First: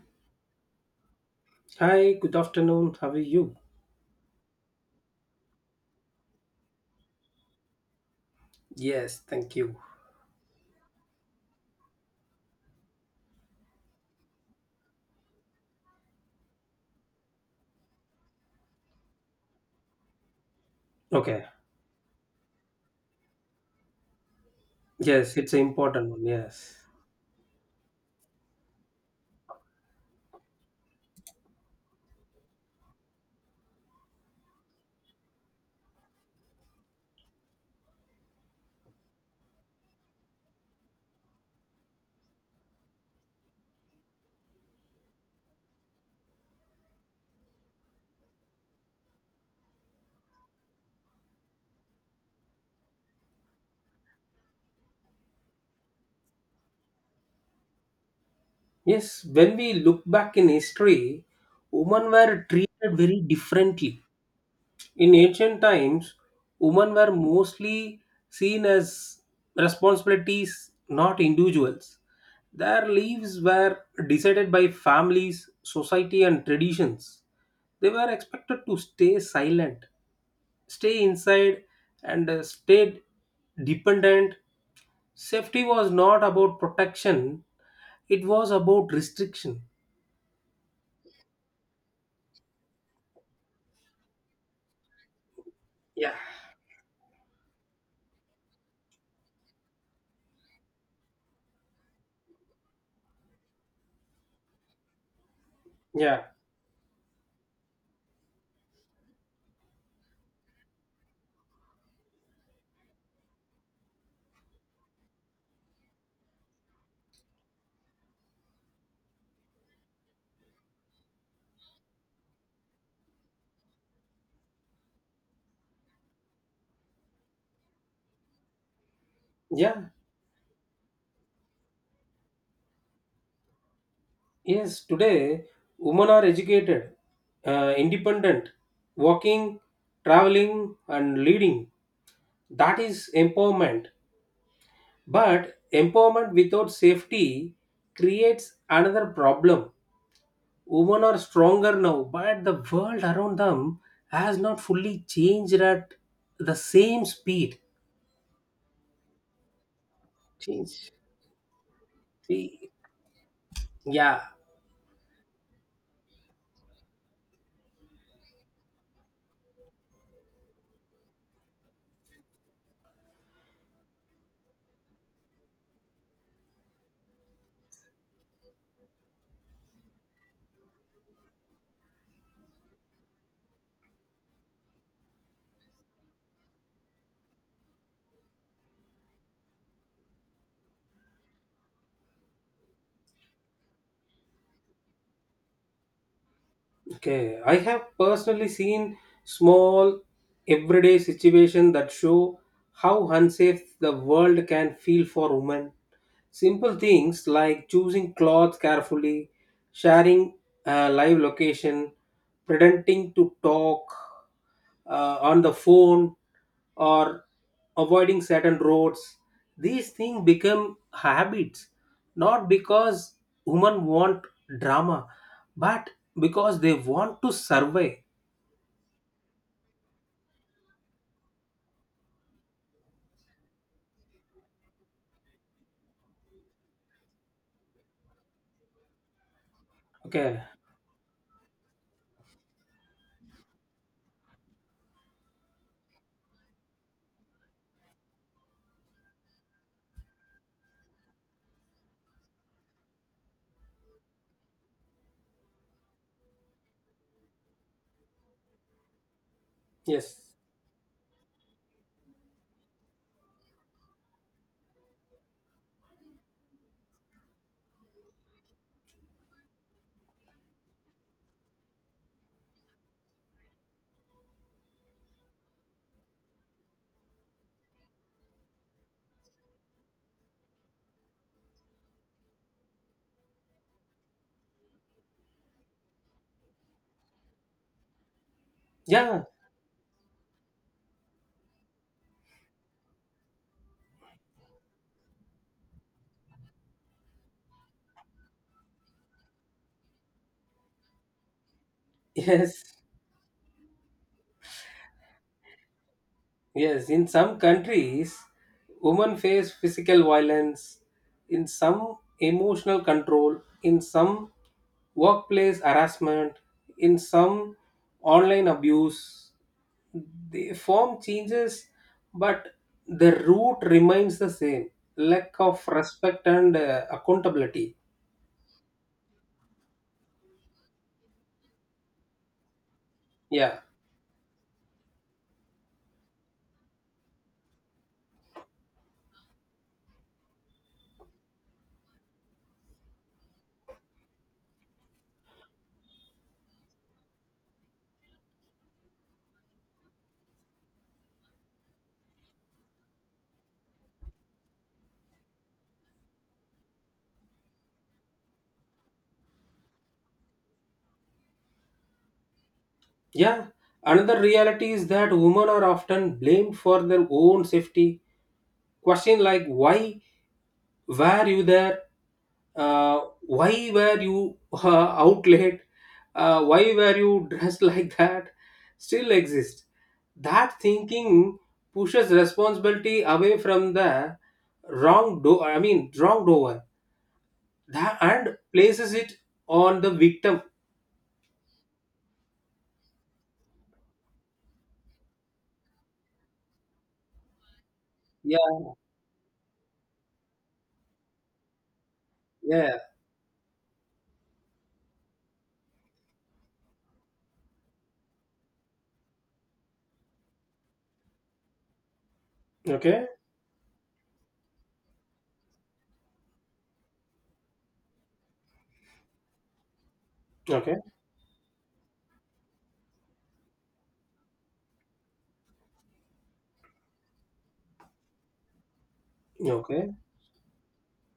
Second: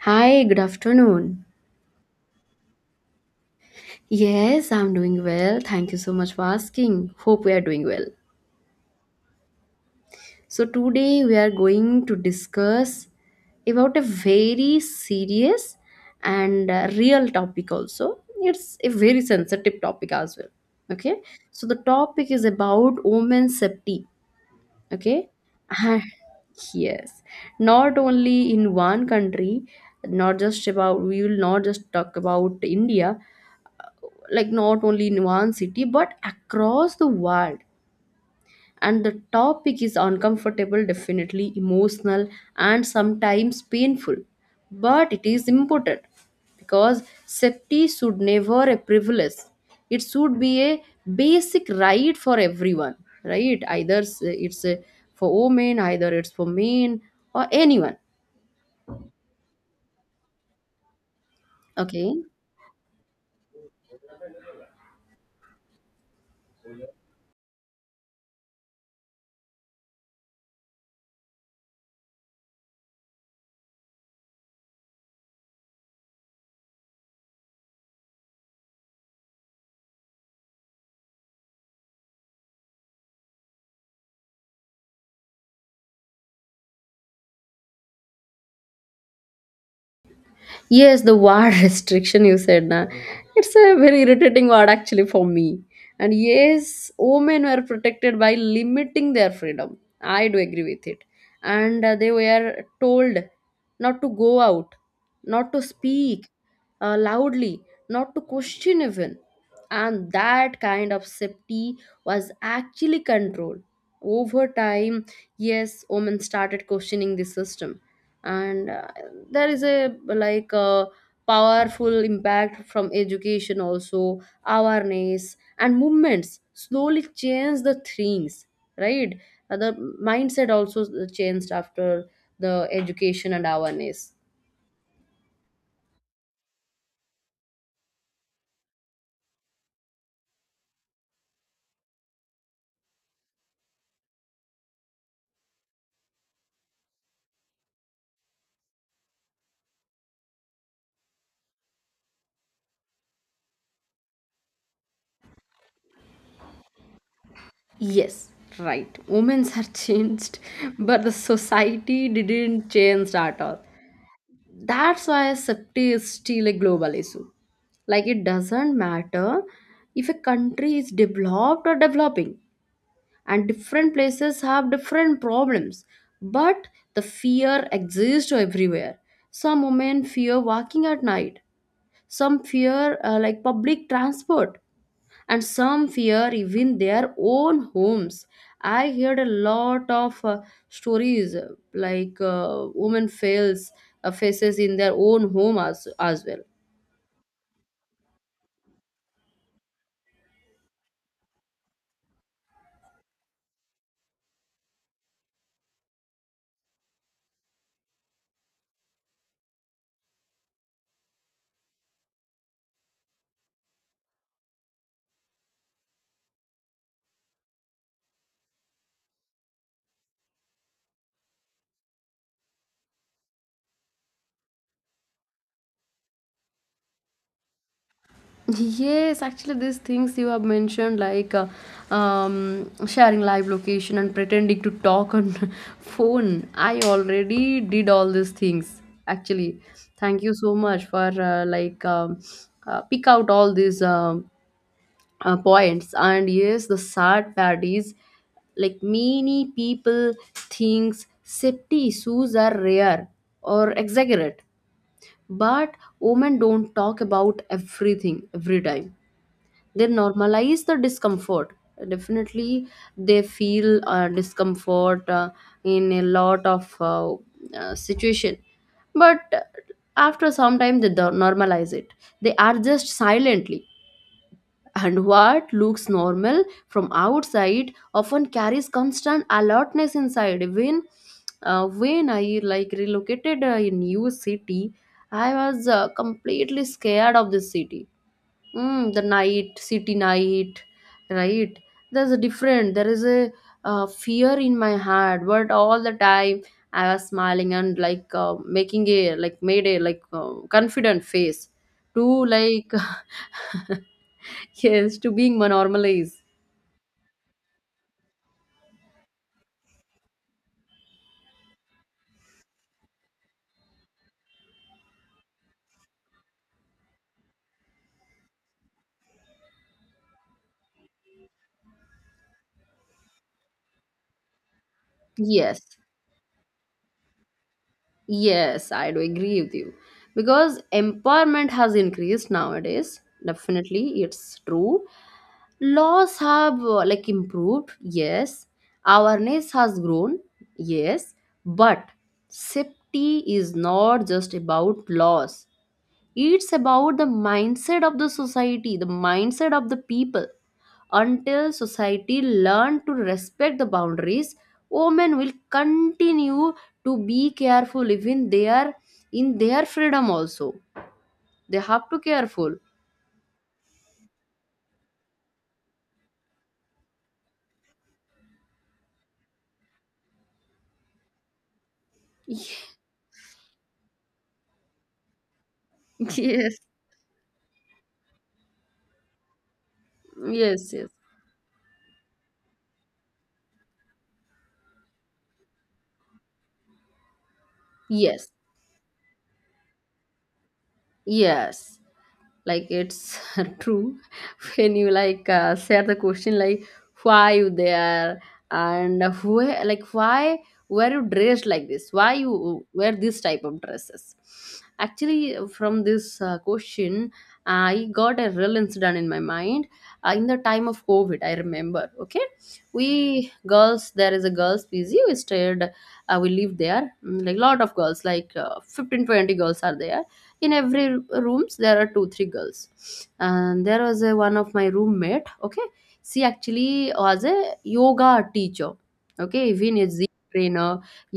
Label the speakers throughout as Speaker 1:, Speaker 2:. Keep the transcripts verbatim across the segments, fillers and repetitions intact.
Speaker 1: Hi, good afternoon.
Speaker 2: Hi, good afternoon. How are you?
Speaker 1: Yes, I'm doing well. Thank you so much for asking. Hope we are doing well.
Speaker 2: Yes, thank you.
Speaker 1: So, today we are going to discuss about a very serious and uh, real topic, also. It's a very sensitive topic as well. Okay,
Speaker 2: Okay.
Speaker 1: so the topic is about women's safety. Okay,
Speaker 2: Yes, it's an important one. Yes.
Speaker 1: yes, not only in one country, not just about we will not just talk about India, like not only in one city but across the world. And the topic is uncomfortable, definitely emotional, and sometimes painful, but it is important because safety should never a privilege. It should be a basic right for everyone, right? Either s- it's a, for women, either it's for men or anyone.
Speaker 2: Yes, when we look back in history, women
Speaker 1: Okay.
Speaker 2: were treated very differently. In ancient times, women were mostly seen as responsibilities, not individuals. Their lives were decided by families, society, and traditions. They were expected to stay silent, stay inside, and uh, stay dependent. Safety was not about protection, it was about restriction.
Speaker 1: Yes, the word restriction you said, na. It's a very irritating word actually for me.
Speaker 2: Yeah.
Speaker 1: And yes, women were protected by limiting their freedom. I do agree with it. And uh, they were told not to go out, not to
Speaker 2: Yeah,
Speaker 1: speak uh, loudly, not to question even. And that kind of safety was actually control. Over time, yes, women started questioning the system. And uh, there is a, like, a powerful impact from education also. Awareness and movements slowly change the things, right? Uh, the
Speaker 2: yeah.
Speaker 1: mindset also changed after the education and awareness.
Speaker 2: Yes, today women are educated, uh, independent, working, traveling, and leading. That is empowerment. But empowerment without safety creates another problem. Women are stronger now, but the world around them has not fully changed at the same speed.
Speaker 1: Yes, right, women's are changed,
Speaker 2: Change.
Speaker 1: but the society didn't
Speaker 2: See,
Speaker 1: change at all.
Speaker 2: yeah.
Speaker 1: That's why safety is still a global issue. Like, it doesn't matter if a country is developed or developing, and different places have different problems, but the fear exists everywhere. Some women fear walking at night, some fear uh, like public transport, and some fear even their own homes. I heard a lot of uh, stories, uh, like uh, women fails, uh, faces in their own home as, as well.
Speaker 2: Okay, I have personally seen small everyday situations that show how unsafe the world can feel for women. Simple things like choosing clothes carefully, sharing uh, live location, pretending to talk uh, on the phone, or avoiding certain roads. These things become habits, not because women want drama, but because they want to survive.
Speaker 1: Yes, actually, these things you have mentioned, like uh, um, sharing live location and pretending to talk on phone. I already did all these things. Actually, thank you
Speaker 2: Okay.
Speaker 1: so much for uh, like um, uh, pick out all these um uh, points. And yes, the sad part is, like, many people thinks safety shoes are rare or exaggerate, but women don't talk about everything every time. They
Speaker 2: Yes.
Speaker 1: normalize the discomfort. Definitely, they feel uh, discomfort uh, in a lot of uh, uh, situation. But uh, after some time they do- normalize it. They are just silently, and what looks normal from outside often carries constant alertness inside. Even uh, when I, like, relocated uh, a new city, I was uh, completely scared of this city. Mm, the
Speaker 2: Yeah.
Speaker 1: night, city night, right? There's a different, there is a uh, fear in my heart, but all the time I was smiling and, like, uh, making a, like, made a, like, uh, confident face to like
Speaker 2: Yes.
Speaker 1: yes, to being normalized.
Speaker 2: Yes, in some countries, women face physical violence, in some emotional control, in some workplace harassment, in some online abuse. The form changes, but the root remains the same, lack
Speaker 1: Yes,
Speaker 2: of respect and uh, accountability.
Speaker 1: yes, I do agree with you. Because empowerment has increased nowadays.
Speaker 2: Yeah.
Speaker 1: Definitely, it's true. Laws have uh, like improved. Yes. Awareness has grown. Yes. But safety is not just about laws. It's about the mindset of the society, the mindset of the people. Until society learn to respect the boundaries, women will continue to be careful even they are in their freedom also. They have to careful.
Speaker 2: Yeah. Another reality is that women are often blamed for their own safety. Question like why were you there,
Speaker 1: yes,
Speaker 2: uh, why were you uh, out late, uh, why were you dressed like that still exist. That
Speaker 1: yes, yes.
Speaker 2: thinking pushes responsibility away from the wrong do I mean wrongdoer, that,
Speaker 1: Yes.
Speaker 2: and places it on the victim.
Speaker 1: Yes. Like it's true, when you, like, uh, share the question, like, why you there,
Speaker 2: Yeah.
Speaker 1: and where, like, why were you dressed like this, why you
Speaker 2: Yeah.
Speaker 1: wear this type of dresses. Actually, from this uh, question, I got a real incident in my mind. Uh, in the time of COVID, I remember. Okay. We
Speaker 2: Okay.
Speaker 1: girls, there is a girls p g we stayed, uh, we lived there. Mm, like, lot of girls, like, uh, fifteen twenty girls are there. In
Speaker 2: Okay.
Speaker 1: every r- rooms there are two three girls. And there was a, one of my roommate. Okay. She actually was a yoga teacher. Okay, even a a
Speaker 2: Okay.
Speaker 1: Z trainer,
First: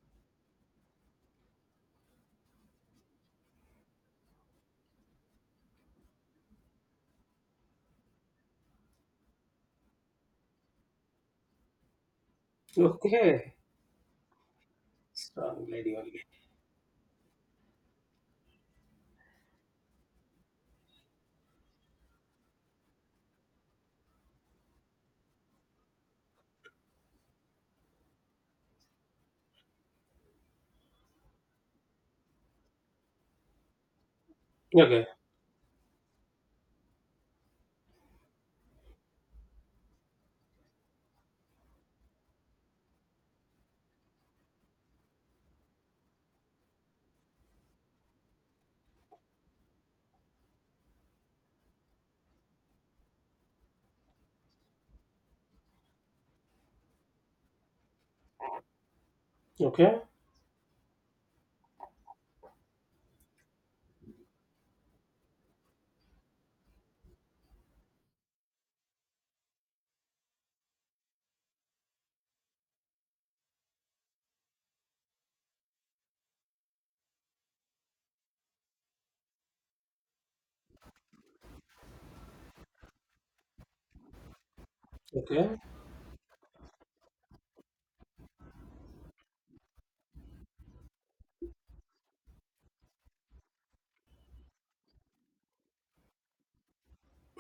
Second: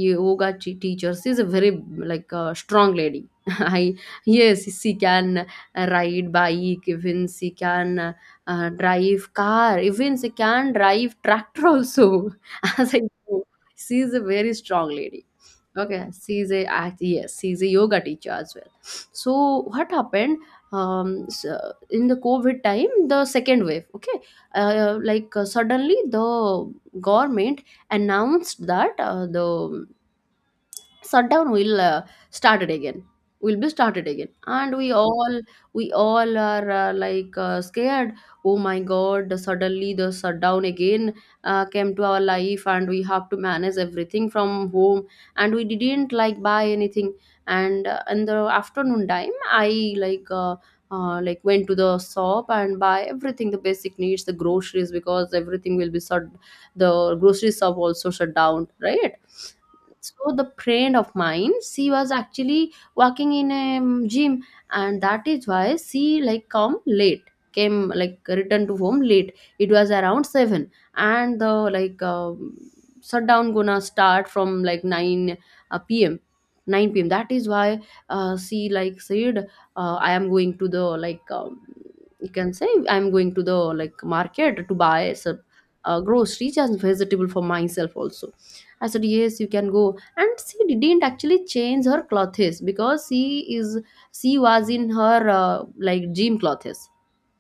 Speaker 1: yoga t- teacher. She's a very, like, uh, strong lady. I, yes, she can ride bike, even she can uh, drive car, even she can drive tractor also. As I know,
Speaker 2: Okay.
Speaker 1: she's a very strong lady.
Speaker 2: Strong lady
Speaker 1: Okay,
Speaker 2: only.
Speaker 1: she is a act- yes, she is a yoga teacher as well. So what happened? Um, s- uh, in the COVID time, the second wave, okay, uh, like, uh, suddenly the government announced that uh, the shutdown will uh, started again, will be started again, and we
Speaker 2: Okay.
Speaker 1: all, we all are, uh, like, uh, scared. Oh my god, suddenly the shutdown again uh, came to our life, and we have to manage everything from home, and we didn't like buy anything. And uh, in the afternoon time I, like, uh, uh, like went to the shop and buy everything, the basic needs, the groceries, because everything will be shut. The grocery shop also shut down, right?
Speaker 2: Okay.
Speaker 1: So the friend of mine, she was actually working in a um, gym, and that is why she, like, come late, came, like, returned to home late. It was around seven, and the, like, um shutdown gonna start from like nine, uh, pm, nine p m. That is why uh, she, like, said, uh, I am going to the, like, um, you can say I'm going to the, like, market to buy some
Speaker 2: Okay.
Speaker 1: uh, groceries and vegetable for myself also. I said yes, you can go, and she didn't actually change her clothes, because she is, she was in her uh, like gym clothes.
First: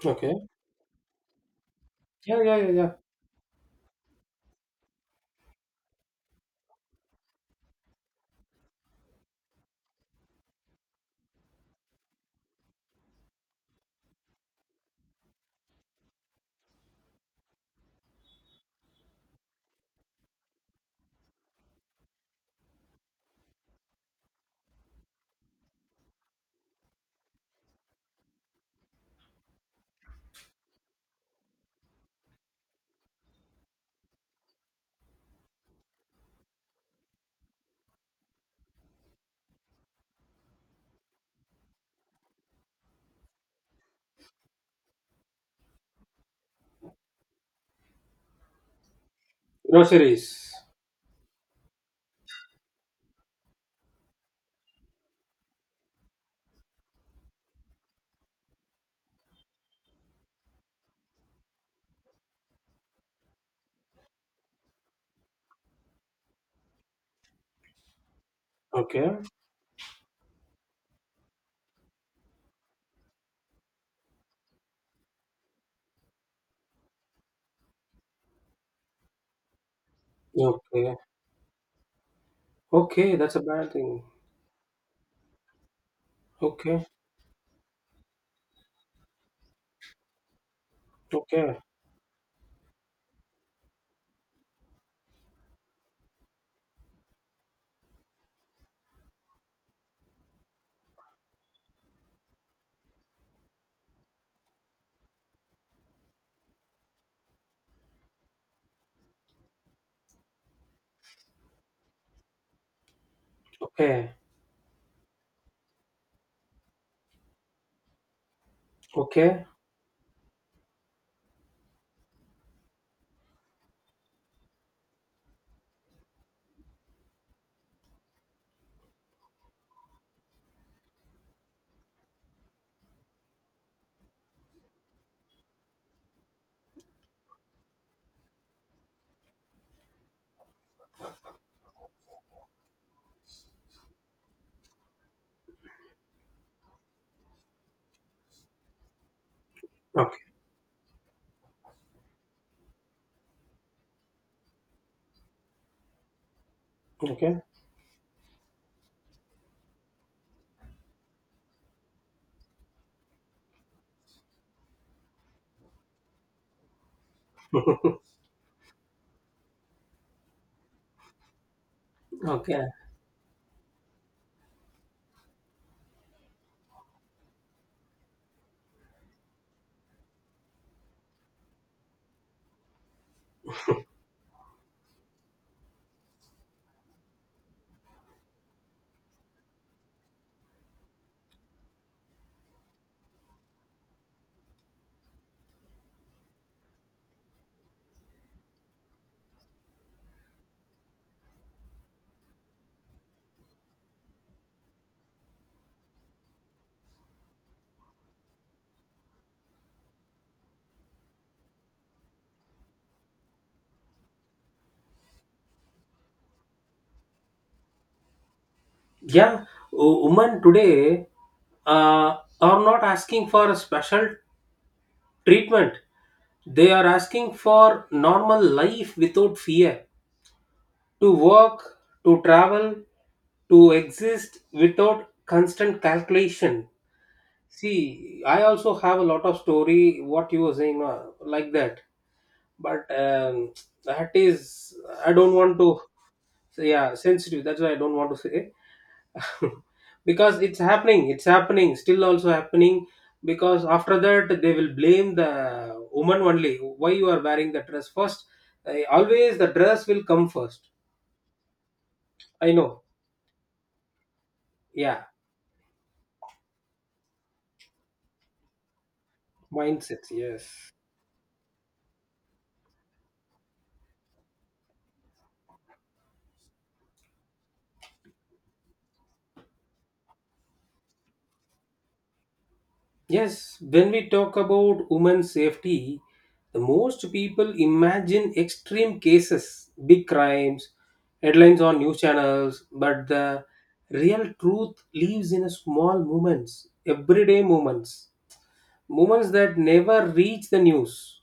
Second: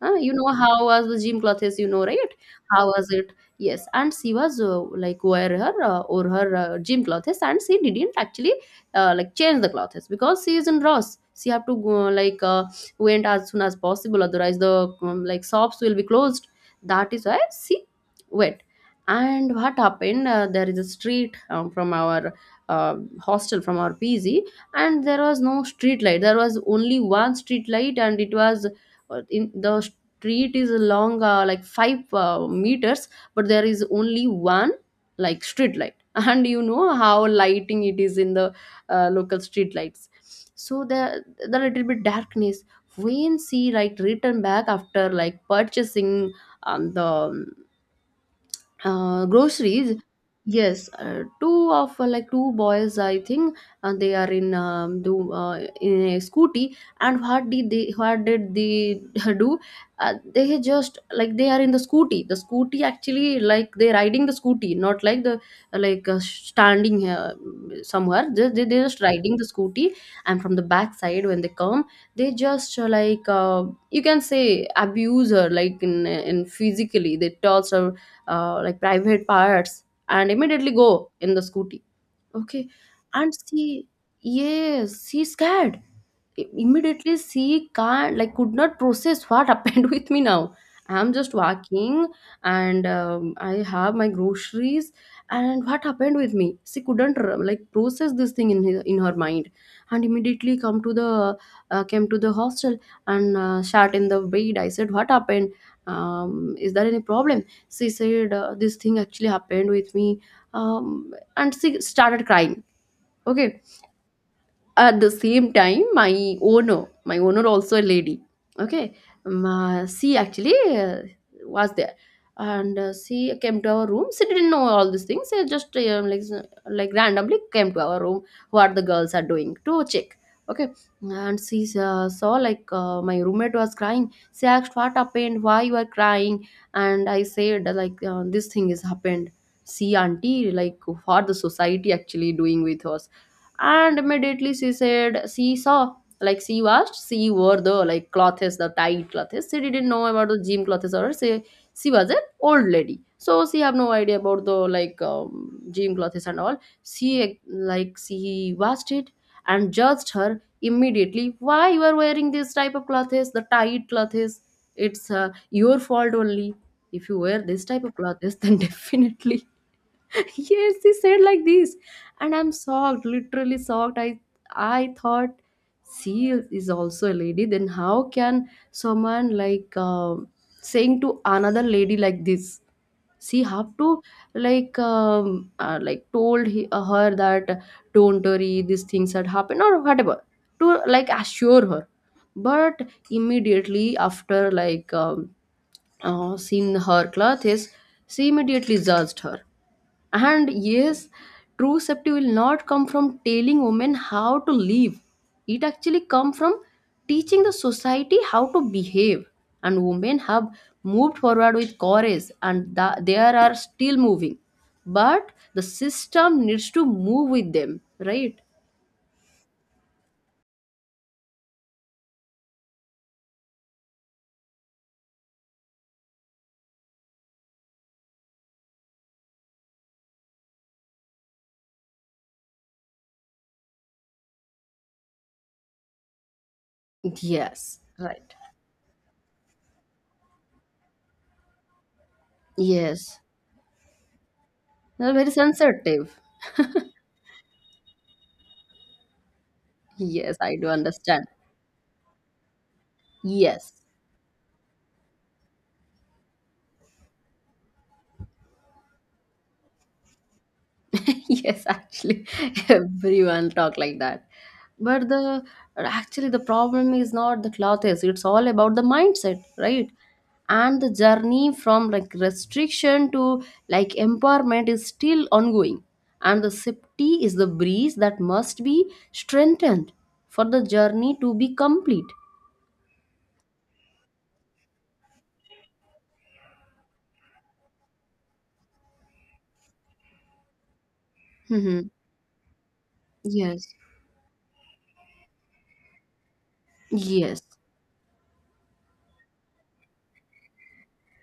Speaker 1: uh, You
Speaker 2: Okay.
Speaker 1: know how was the gym clothes, you know, right?
Speaker 2: Yeah, yeah, yeah,
Speaker 1: How
Speaker 2: yeah.
Speaker 1: was it? Yes, and she was uh, like wear her uh, or her uh, gym clothes, and she didn't actually uh, like change the clothes because she is in rush. She have to go, like, uh, went as soon as possible, otherwise the um, like shops will be closed. That is why she went. And what happened? Uh, there is a street um, from our uh, hostel, from our p g. And there was no street light, there was only one street light, and it was uh, in the, street is long, uh, like five uh, meters, but there is only one, like, street light and you know how lighting it is in the uh, local street lights. So the the little bit darkness, when she, like, return back after like purchasing um, the um, uh, groceries.
Speaker 2: Groceries.
Speaker 1: Yes, uh, two of, uh, like, two boys, I think, and they are in um, do uh, in a scooty, and what did they what did they do? Uh, they just, like, they are in the scooty, the scooty actually, like, they're riding the scooty, not, like, the, like, uh, standing uh, somewhere. they, they, they're just
Speaker 2: Okay.
Speaker 1: riding the scooty. And from the back side when they come, they just, uh, like uh, you can say abuse her, like, in, in physically they toss her uh, like private parts, and immediately
Speaker 2: Okay.
Speaker 1: go in the scooty. Okay.
Speaker 2: Okay,
Speaker 1: And
Speaker 2: that's a bad
Speaker 1: she,
Speaker 2: thing.
Speaker 1: yes, she's scared. I-
Speaker 2: Okay.
Speaker 1: Immediately she can't, like, could not process what happened with me now. I'm just
Speaker 2: Okay.
Speaker 1: walking, and um, I have my groceries. And what happened with me? She couldn't r- like process this thing in her, in her mind, and immediately come to the uh, came to the hostel, and uh, sat in the bed. I said, "What happened? Um, is there any problem?" She said, uh, "This thing actually happened with me." um and she started crying. Okay.
Speaker 2: Okay.
Speaker 1: At the same time my owner, my owner also a lady. Okay. Um,
Speaker 2: Okay.
Speaker 1: uh, she actually uh, was there, and uh, she came to our room. She didn't know all these things. She just, um, like like randomly came to our room, what the girls are doing, to check. Okay. And she uh, saw, like, uh, my roommate was crying. She asked, "What happened? Why you are crying?" And I said, like, uh, this thing is happened. See, auntie, like, what the society actually doing with us. And immediately she said, she saw, like, she washed, she wore the, like, clothes, the tight clothes. She didn't know
Speaker 2: Okay.
Speaker 1: about the gym clothes, or she, she was an old lady, so she have no idea about the, like, um, gym clothes and all. She,
Speaker 2: Okay.
Speaker 1: like, she washed it and judged her immediately, why you are wearing this type of clothes, the tight clothes. It's uh, your fault only. If you wear this type of clothes, then definitely yes, he said like this. And I'm
Speaker 2: Okay.
Speaker 1: shocked, literally shocked. I i thought she is also a lady, then how can someone, like, um saying to another lady like this. She have to, like, um, uh, like told he, uh, her that don't worry these things had happened or whatever, to like assure her, but immediately after, like, um, uh, seeing her clothes, she immediately judged her. And yes, true safety will not come from telling women how to live. It actually comes from teaching the society how to behave. And women have moved forward with courage and th- they are still moving. But the system needs to move with them, right?
Speaker 2: Yeah, wo- women today uh, are not asking for a special treatment. They are asking for normal life without fear. To work, to travel, to exist without constant calculation.
Speaker 1: Yes,
Speaker 2: See,
Speaker 1: right.
Speaker 2: I also have a lot of story what you were saying, uh, like that. But
Speaker 1: Yes.
Speaker 2: um, that is, I
Speaker 1: They're very
Speaker 2: don't want to.
Speaker 1: sensitive.
Speaker 2: Yeah, sensitive, that's why I don't want to say,
Speaker 1: Yes,
Speaker 2: because
Speaker 1: I
Speaker 2: it's
Speaker 1: do
Speaker 2: happening,
Speaker 1: understand.
Speaker 2: it's happening, still also happening. Because
Speaker 1: Yes.
Speaker 2: after that they will blame the woman only. Why you are wearing the dress first? Uh, always the dress will come first.
Speaker 1: Yes, actually,
Speaker 2: I know.
Speaker 1: everyone talk like that
Speaker 2: Yeah.
Speaker 1: but the actually the problem is not the cloth is it's all about the mindset, right?
Speaker 2: Mindset. Yes.
Speaker 1: And the journey from like restriction to like empowerment is still ongoing, and the safety is the breeze that must be strengthened for the journey to be complete.
Speaker 2: Yes, when we talk about women's safety, the most people imagine extreme cases, big crimes, headlines on
Speaker 1: hmm
Speaker 2: news channels, but the
Speaker 1: yes.
Speaker 2: real truth lives in a small moments,
Speaker 1: Yes.
Speaker 2: everyday moments, moments that never reach the news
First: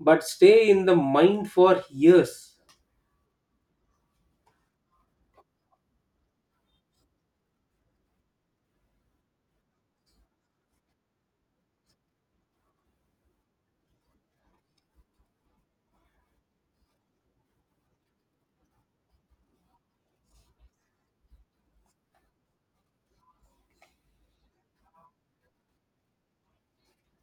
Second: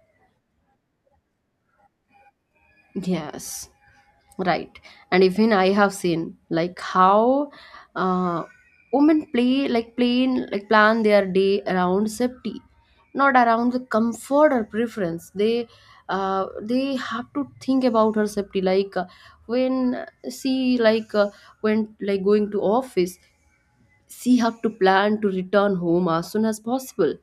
Speaker 2: but stay in the mind for years.
Speaker 1: Yes. Right. And even I have seen like how uh, women play like plain like plan their day around safety, not around the comfort or preference. They uh, they have to think about her safety. Like uh, when she like uh, when like going to office, she have to plan to return home as soon as possible,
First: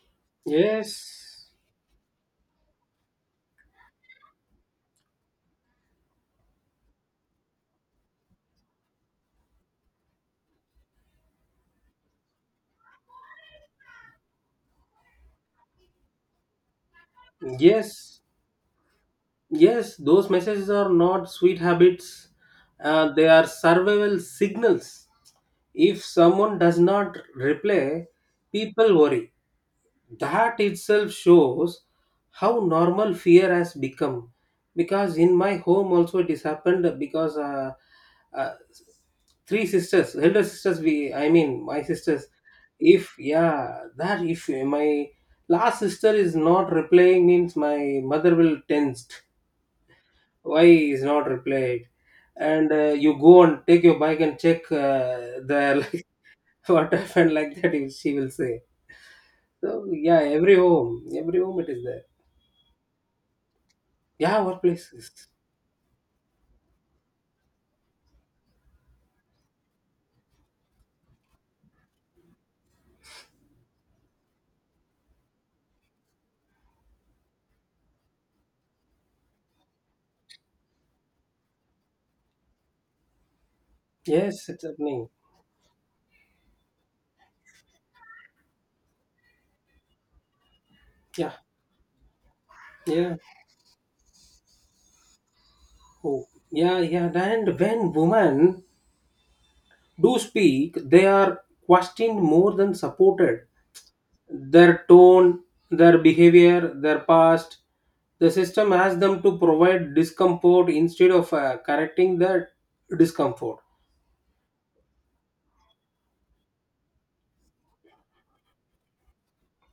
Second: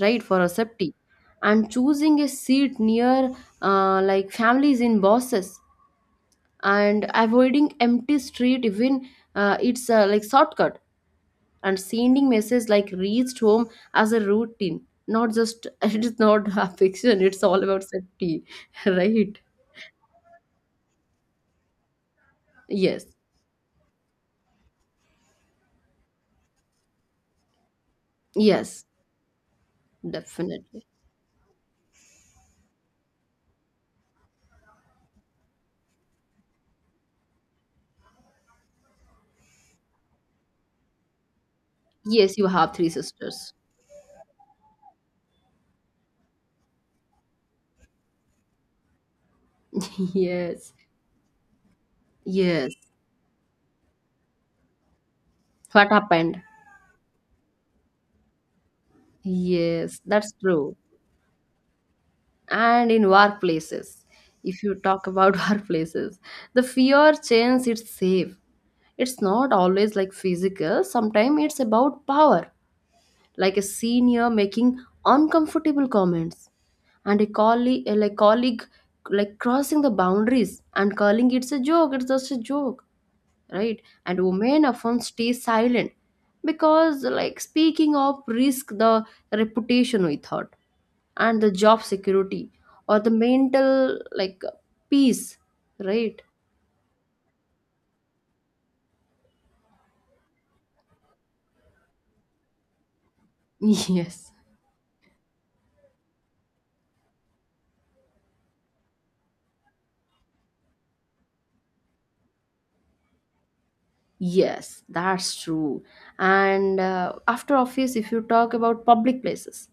Speaker 1: right? For her safety,
Speaker 2: Yes.
Speaker 1: and choosing a seat near uh, like families in bosses, and avoiding empty street even uh, it's uh, like shortcut, and sending message like reached home as a routine, not just it is not a fiction, it's all about
Speaker 2: Yes,
Speaker 1: safety. Right.
Speaker 2: yes, those messages are not sweet habits,
Speaker 1: Yes.
Speaker 2: uh, they are survival signals. If someone does not reply,
Speaker 1: Yes,
Speaker 2: people worry. That
Speaker 1: definitely.
Speaker 2: itself shows how normal fear has become. Because in my home also it has happened, because uh, uh, three sisters, elder sisters, we I mean my sisters,
Speaker 1: Yes, you have three
Speaker 2: if
Speaker 1: sisters.
Speaker 2: yeah, that if my last sister is not replying means my mother will tensed. Why
Speaker 1: Yes.
Speaker 2: is not replied? And
Speaker 1: Yes,
Speaker 2: uh, you go and take your bike and check, uh,
Speaker 1: what
Speaker 2: the
Speaker 1: happened.
Speaker 2: what happened, like that you- she will say. So
Speaker 1: Yes,
Speaker 2: yeah,
Speaker 1: that's
Speaker 2: every
Speaker 1: true.
Speaker 2: home, every home it is there.
Speaker 1: And in workplaces,
Speaker 2: Yeah,
Speaker 1: if you
Speaker 2: workplace
Speaker 1: talk
Speaker 2: is.
Speaker 1: about workplaces, the fear change it's safe. It's not always like physical, sometimes it's about power, like a senior making uncomfortable comments and a colleague like colleague like crossing the boundaries and calling it's a joke, it's just a joke, right? And
Speaker 2: Yes, it's
Speaker 1: women often
Speaker 2: happening.
Speaker 1: stay silent because like speaking up risk the reputation we thought,
Speaker 2: Yeah.
Speaker 1: and the job security, or the
Speaker 2: Yeah.
Speaker 1: mental like peace, right?
Speaker 2: Oh, yeah, yeah. And when women do speak, they are questioned more than supported.
Speaker 1: Yes.
Speaker 2: Their tone, their behavior, their past, the system asks them to provide discomfort instead of uh, correcting that discomfort.
Speaker 1: Yes, that's true. And uh, after office, if you talk about public places,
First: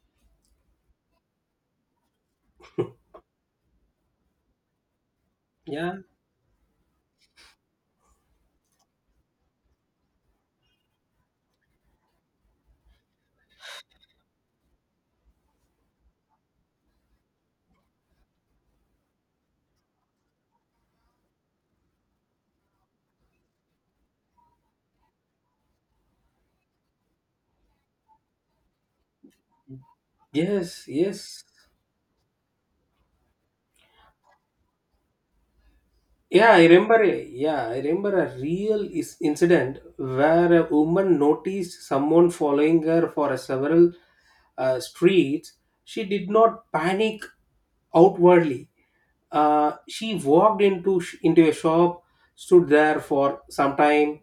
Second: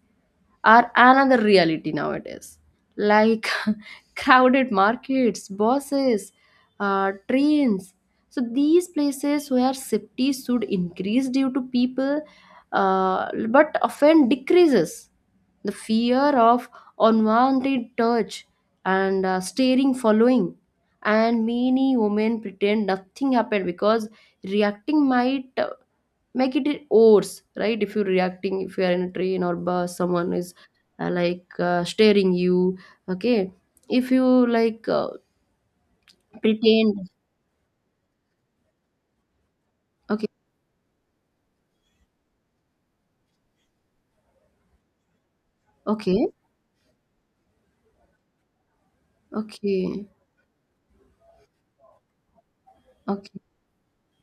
Speaker 1: are another reality nowadays. Like crowded markets,
Speaker 2: Yeah.
Speaker 1: bosses, uh, trains. So these places where safety should increase due to people, uh, but often decreases. The fear of unwanted touch and uh, staring following. And many women pretend nothing happened because reacting might make it in, right? If you're reacting, if you are in a train or bus, someone is
Speaker 2: Yes,
Speaker 1: uh, like
Speaker 2: yes.
Speaker 1: uh, staring you, okay, if you like uh,
Speaker 2: Yeah, I
Speaker 1: pretend.
Speaker 2: remember. Yeah, I remember a real is incident
Speaker 1: Okay.
Speaker 2: where a woman noticed someone following her for a several uh, streets. She did
Speaker 1: Okay.
Speaker 2: not panic outwardly. Uh,
Speaker 1: Okay.
Speaker 2: she walked into sh- into a shop, stood there
Speaker 1: Okay.
Speaker 2: for some time,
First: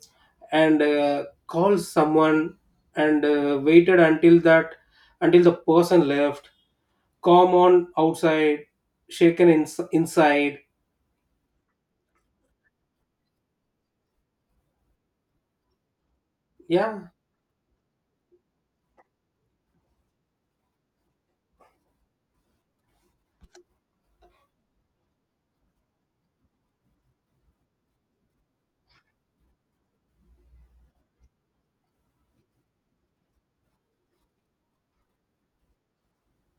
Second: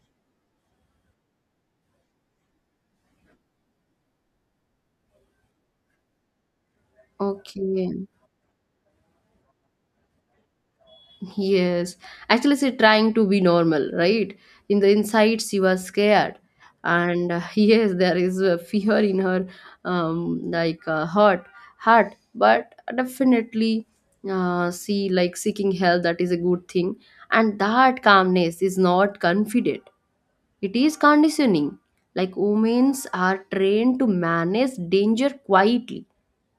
Speaker 2: and uh, called someone and uh, waited until that until the person left. Calm on
Speaker 1: Okay.
Speaker 2: outside, shaken in- inside.
Speaker 1: Yes, actually, say trying to be normal, right? In the inside, she was scared,
Speaker 2: Yeah.
Speaker 1: and uh, yes, there is a fear in her, um, like uh, heart, heart. But definitely, uh, she like seeking help. That is a good thing, and that calmness is not confident. It is conditioning. Like women's are trained to manage danger quietly,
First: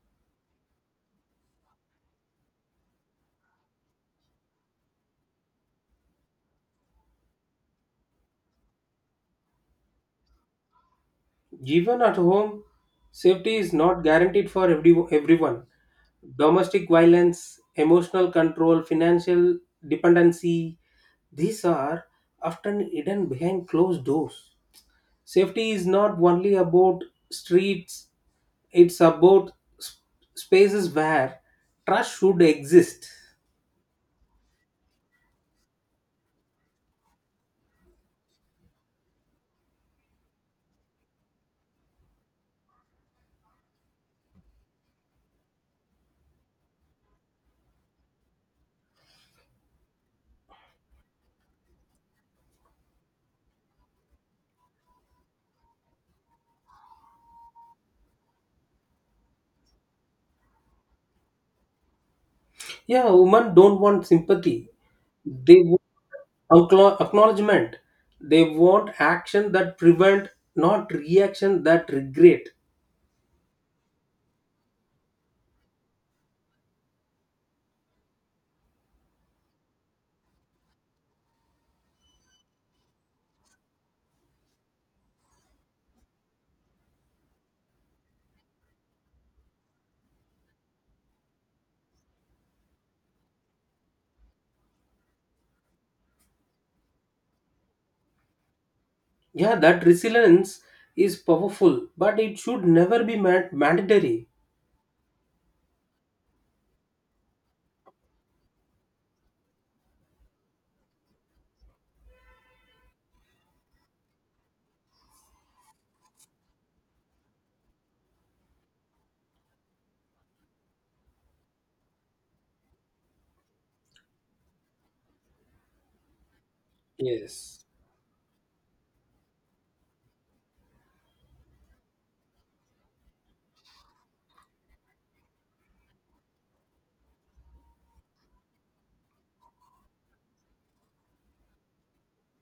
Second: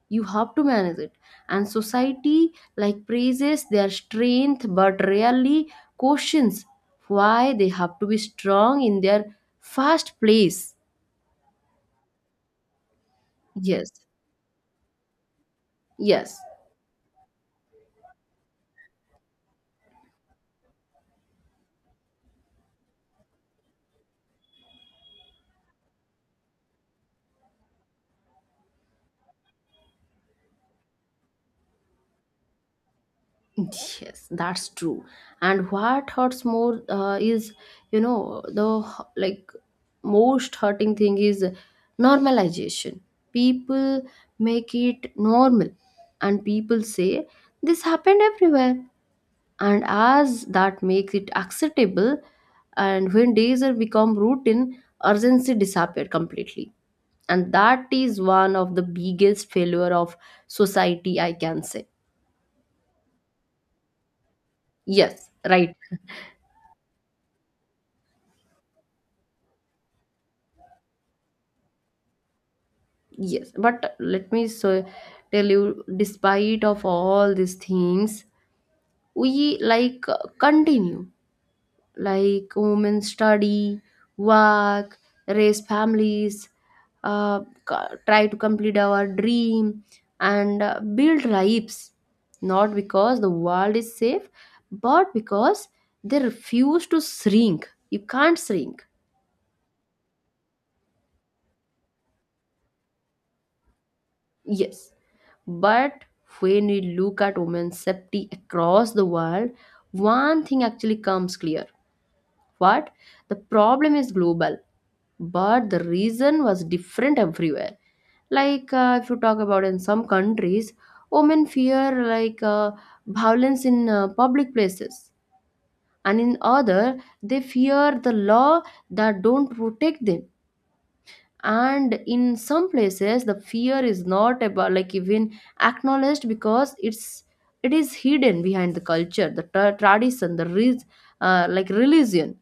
Speaker 1: you have to manage it, and society like praises their strength but rarely questions why they have to be strong in their first place.
Speaker 2: Even at home, safety is
Speaker 1: Yes.
Speaker 2: not guaranteed for every, everyone.
Speaker 1: Yes.
Speaker 2: Domestic violence, emotional control, financial dependency, these are often hidden behind closed doors. Safety is not only about streets, it's about sp- spaces where trust should exist.
Speaker 1: Yes, that's true. And what hurts more uh, is you know the h- like most hurting thing is normalization. People make it normal, and people say this happened everywhere, and as that makes it acceptable. And when days are become routine, urgency disappear completely, and that is one of the biggest failure of society, I can say.
Speaker 2: Yeah, women don't want sympathy.
Speaker 1: Yes,
Speaker 2: They
Speaker 1: right.
Speaker 2: want acknow- acknowledgement. They want action that prevent, not reaction that regret.
Speaker 1: Yes, but let me so tell you, despite of all these things, we like continue, like women study, work, raise families, uh, co- try to complete our dream and uh, build lives. Not because the world is safe, but because they refuse to shrink. You can't shrink.
Speaker 2: Yeah, that resilience is powerful, but it should never be man- mandatory.
Speaker 1: Yes. But when we look at women's safety across the world, one thing actually comes clear. What? The problem is global, but the reason was different everywhere. Like uh, if you talk about in some countries, women fear like uh, violence in uh, public places, and in other they
Speaker 2: Yes.
Speaker 1: fear the law that don't protect them. And in some places, the fear is not about like even acknowledged because it's it is hidden behind the culture, the tra- tradition, the re- uh, like religion.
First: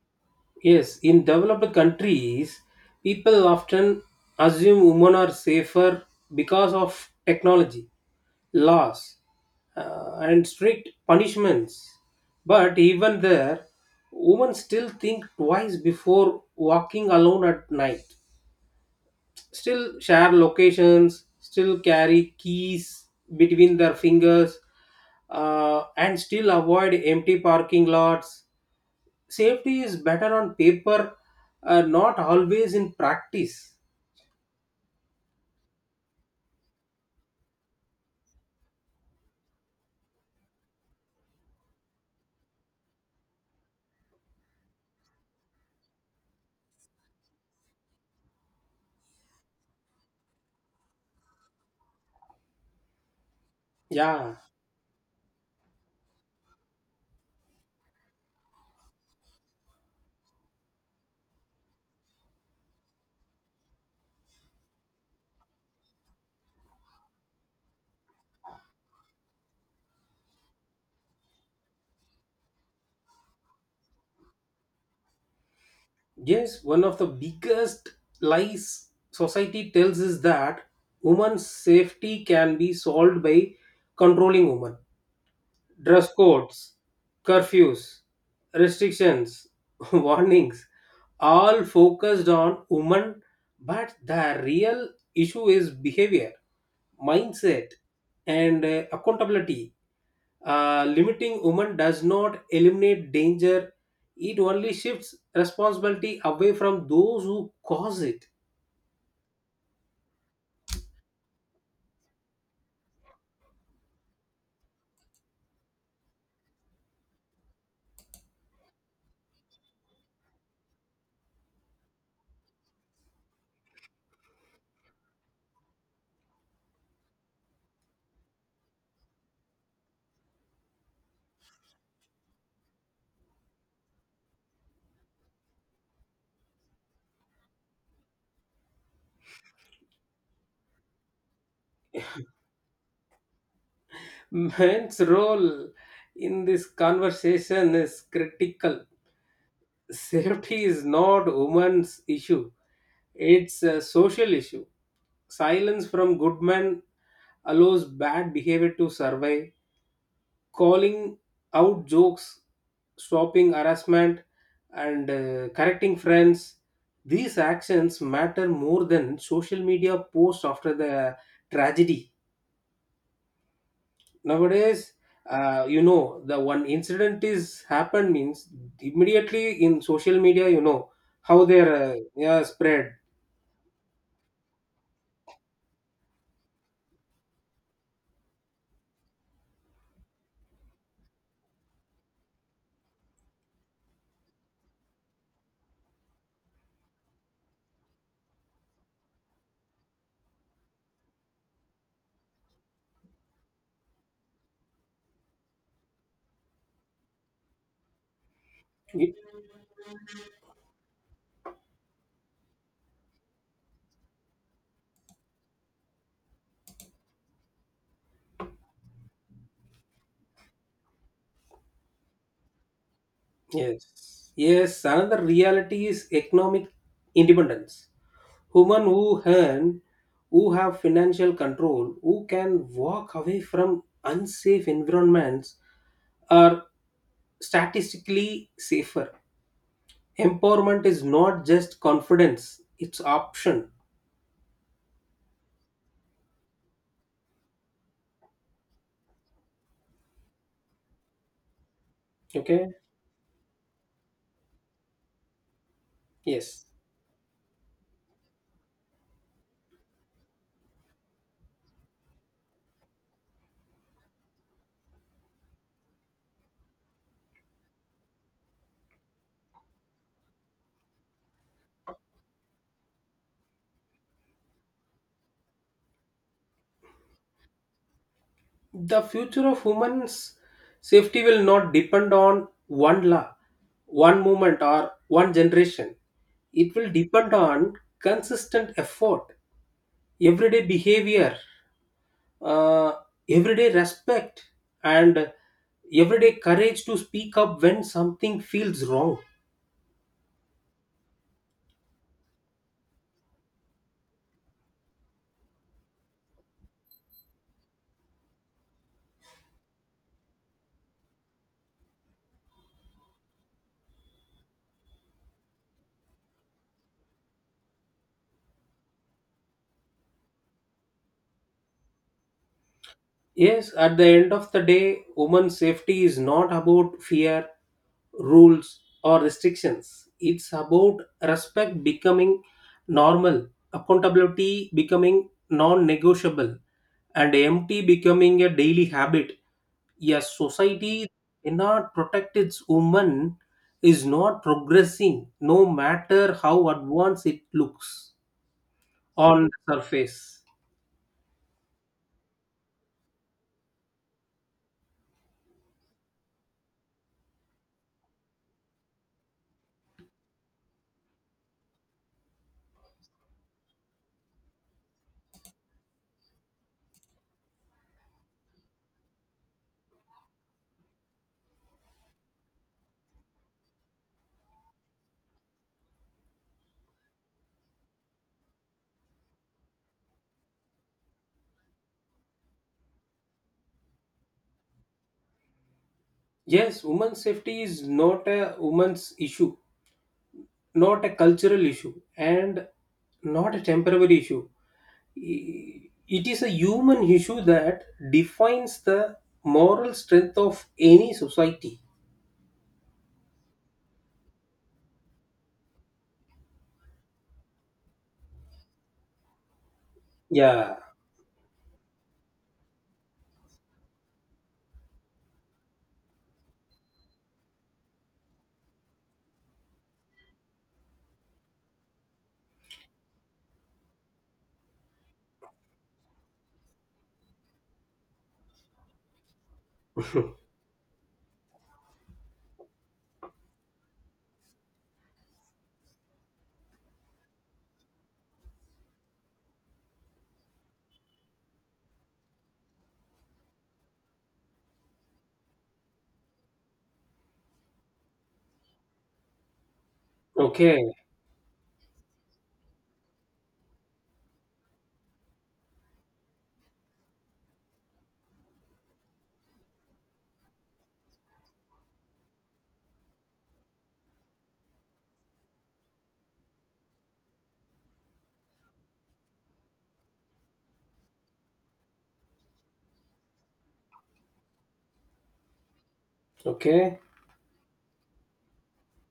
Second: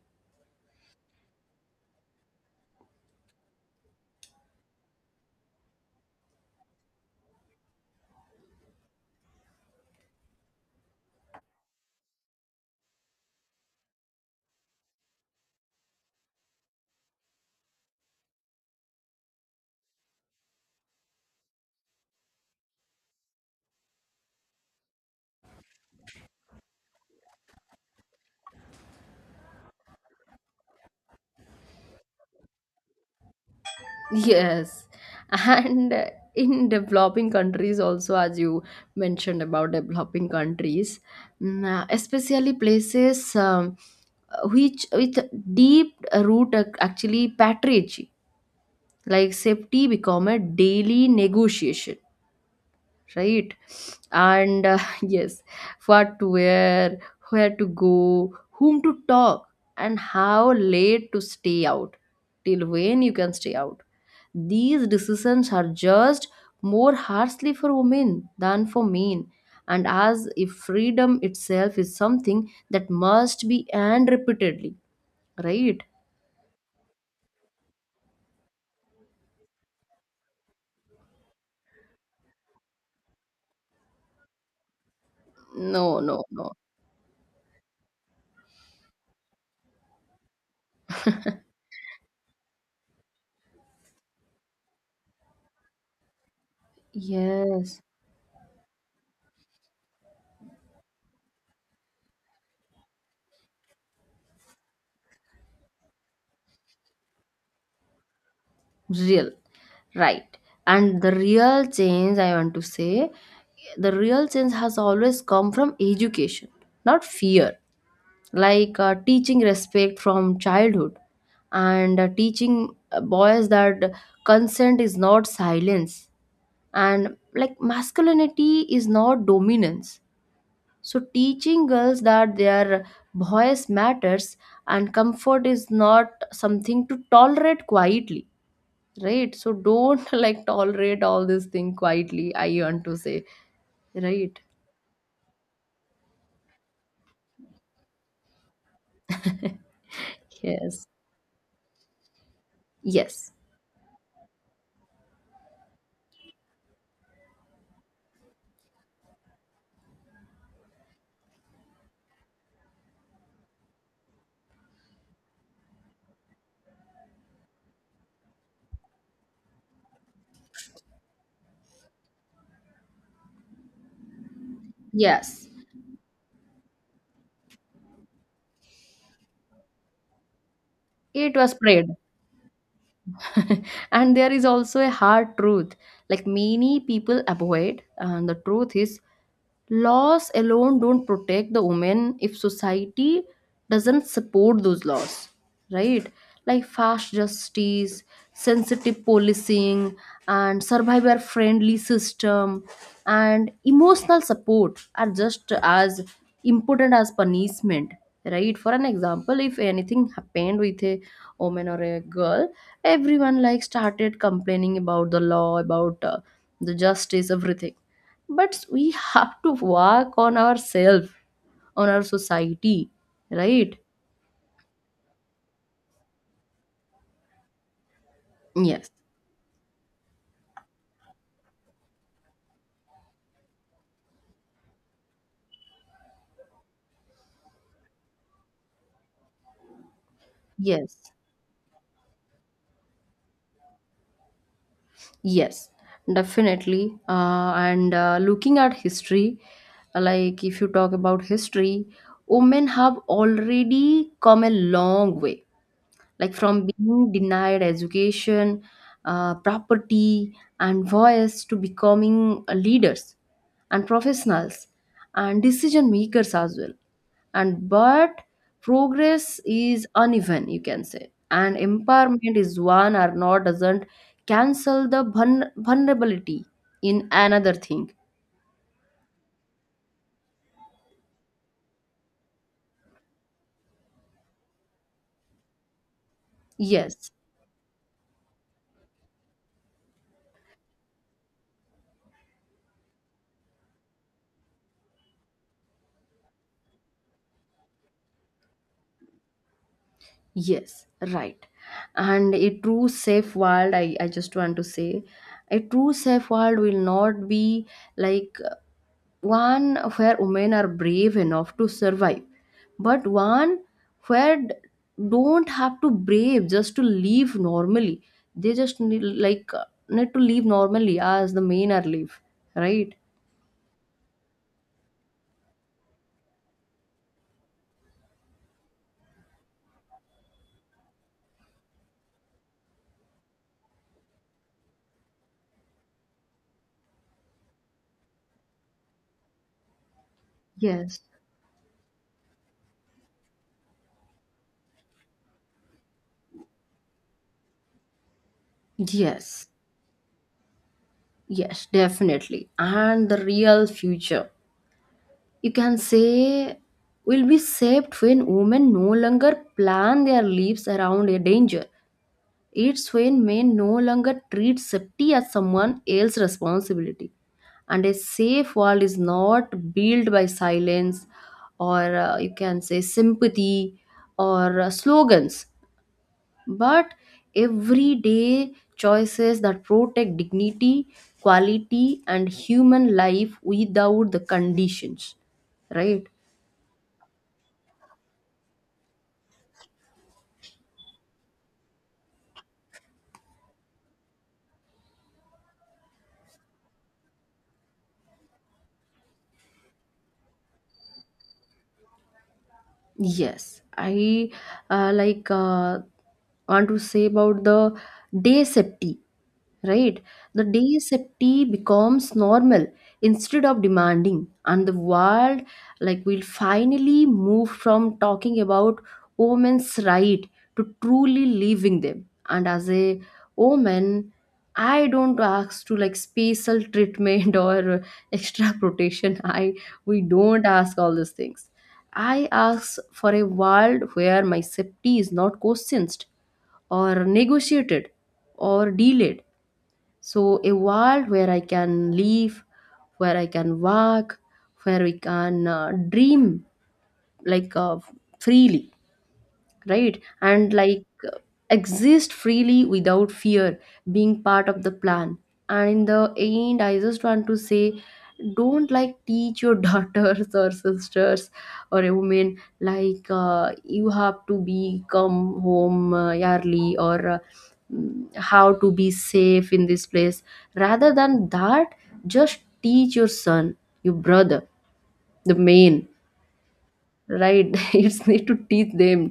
Speaker 2: Yes, in developed countries, people often assume women are safer because of technology, laws, uh, and strict punishments. But even there, women still think twice before walking alone at night. Still share locations, still carry keys between their fingers, uh, and still avoid empty parking lots. Safety is better on paper, uh, not always in practice.
Speaker 1: Yes, and uh, in developing countries also, as you mentioned about developing countries, mm, uh, especially places um, which with deep root ac- actually patronage, like safety become a daily negotiation, right?
Speaker 2: Yeah,
Speaker 1: And uh, yes, what to wear, where to go, whom to talk, and how late to stay out, till when you can stay out. These decisions are judged more harshly for women than for men, and as if freedom itself is something that must be earned repeatedly, right?
Speaker 2: yes, one of the biggest lies society tells is that women's safety can be solved by controlling women.
Speaker 1: No,
Speaker 2: Dress
Speaker 1: no, no.
Speaker 2: codes, curfews, restrictions, warnings, all focused on women, but the real issue is behavior, mindset,
Speaker 1: Yes,
Speaker 2: and uh, accountability. Uh, limiting women does not eliminate danger, it only shifts responsibility away from those who cause it.
Speaker 1: real. Right. And the real change, I want to say, the real change has always come from education, not fear. Like uh, teaching respect from childhood and uh, teaching uh, boys that consent is not silence and like masculinity is not dominance. So teaching girls that their voice matters and comfort is not something to tolerate quietly, right? So don't like tolerate all this thing quietly, I want to say, right?
Speaker 2: Men's role in this conversation is critical. Safety is
Speaker 1: Yes.
Speaker 2: not women's issue,
Speaker 1: Yes.
Speaker 2: it's a social issue. Silence from good men allows bad behavior to survive. Calling out jokes, stopping harassment, and uh, correcting friends. These actions matter more than social media posts after the tragedy. Nowadays,
Speaker 1: Yes,
Speaker 2: uh, you know, the one incident is happened means immediately in social media, you know
Speaker 1: it
Speaker 2: how
Speaker 1: was
Speaker 2: they're
Speaker 1: spread.
Speaker 2: uh, yeah, spread.
Speaker 1: And there is also a hard truth like many people avoid, and the truth is laws alone don't protect the women if society doesn't support those laws, right? Like fast justice, sensitive policing, and survivor friendly system and emotional support are just as important as punishment, right? For an example, if anything happened with a woman or a girl, everyone like started complaining about the law, about uh, the justice, everything, but we have to work on ourselves, on our society, right?
Speaker 2: Yes, yes. Another reality is economic independence. Women
Speaker 1: Yes.
Speaker 2: who earn, who have financial control, who can walk away from unsafe environments are statistically safer. Empowerment is
Speaker 1: Yes.
Speaker 2: not just confidence, it's option.
Speaker 1: Yes, definitely. Uh, and uh, looking at history, like if you talk about history, women
Speaker 2: Okay?
Speaker 1: have already come a long way, like from
Speaker 2: Yes.
Speaker 1: being denied education, uh, property, and voice to becoming uh, leaders and professionals and decision makers as well. And but progress is uneven, you can say, and empowerment is one or not doesn't cancel the vulner- vulnerability in another thing.
Speaker 2: The future of women's safety will not depend on one law, one movement, or one generation. It will
Speaker 1: Yes.
Speaker 2: depend on consistent effort, everyday behavior, uh, everyday respect, and everyday courage to speak up when something feels wrong.
Speaker 1: Yes, right. And a true safe world, I, I just want to say, a true safe world will not be like uh, one where women are brave enough to survive, but one where d- don't have to brave just to live normally. They just need like uh, need to live normally as the men are live, right?
Speaker 2: Yes, at the end of the day, women's safety is not about fear, rules, or restrictions. It's about respect becoming normal, accountability becoming non negotiable, and empty becoming a daily habit. Yes,
Speaker 1: Yes.
Speaker 2: society cannot protect its women is not progressing, no matter how advanced it looks
Speaker 1: Yes.
Speaker 2: on the surface.
Speaker 1: Yes, definitely. And the real future, you can say, will be saved when women no longer plan their lives around a danger. It's when men no longer treat safety as someone else's responsibility. And a safe world is not built by silence or uh, you can say sympathy or uh, slogans, but everyday choices that protect dignity, quality, and human life without the conditions, right?
Speaker 2: Yes, women's safety is not a woman's issue, not a cultural issue, and not a temporary issue. I- it is a human issue that defines the moral strength of any society.
Speaker 1: Yes, I uh, like uh, want to say about the day safety, right? The
Speaker 2: Yeah.
Speaker 1: day safety becomes normal instead of demanding, and the world like will finally move from talking about women's right to truly living them. And as a woman, I don't ask to like special treatment or extra protection. I we don't ask all these things. I ask for a world where my safety is not questioned or negotiated or delayed. So, a world where I can live, where I can work, where we can uh, dream like uh, freely, right? And
Speaker 2: Okay.
Speaker 1: like exist freely without fear being part of the plan. And in the end, I just want to say, don't like teach your daughters or sisters or a woman like uh, you have to be come home uh, early or uh, mm, how to be safe in this place. Rather than that, just teach your son, your brother, the main,
Speaker 2: Okay.
Speaker 1: right? It's need to teach them,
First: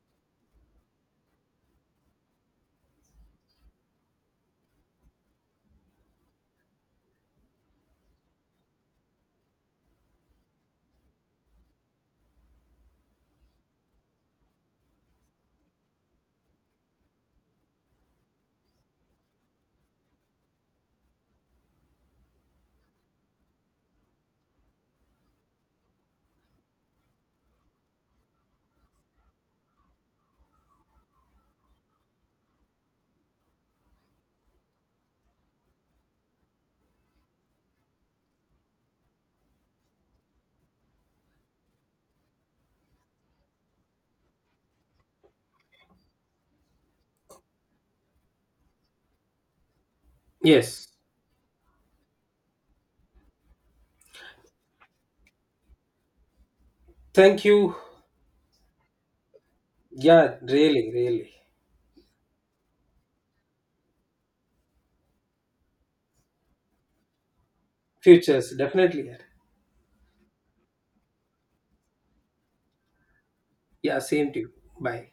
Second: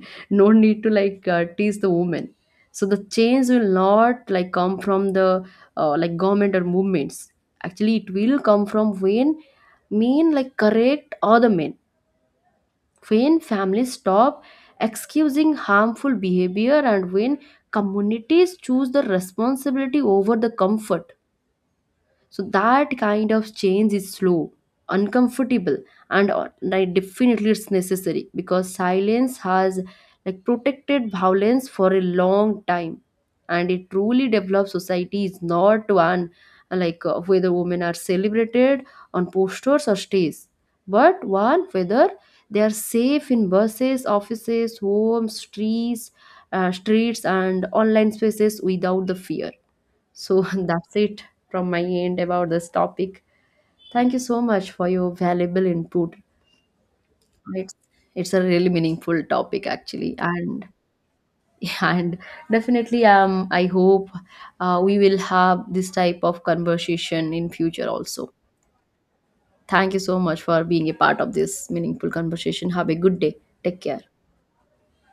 Speaker 1: no need to like uh, teach the women. So the change will not like come from the uh, like government or movements, actually it will come from when mean like correct other men, when families stop excusing harmful behavior, and when communities choose the responsibility over the comfort. So that kind of change is slow, uncomfortable, and uh, like, definitely it's necessary because silence has like protected violence for a long time. And a truly developed society is not one uh, like uh, whether women are celebrated on posters or stage, but one whether they are safe in buses, offices, homes, streets, uh, streets and online spaces without the fear. So
Speaker 2: Yes,
Speaker 1: that's it from my end about this topic. Thank you so much for your valuable input.
Speaker 2: thank
Speaker 1: It's
Speaker 2: you.
Speaker 1: it's a really meaningful topic actually,
Speaker 2: Yeah,
Speaker 1: and
Speaker 2: really, really.
Speaker 1: and definitely um I hope uh, we will have this type of conversation in future also.
Speaker 2: Futures, definitely.
Speaker 1: Thank you so much for being a part of this meaningful conversation. Have a good day. Take care.
Speaker 2: Yeah, same to you. Bye.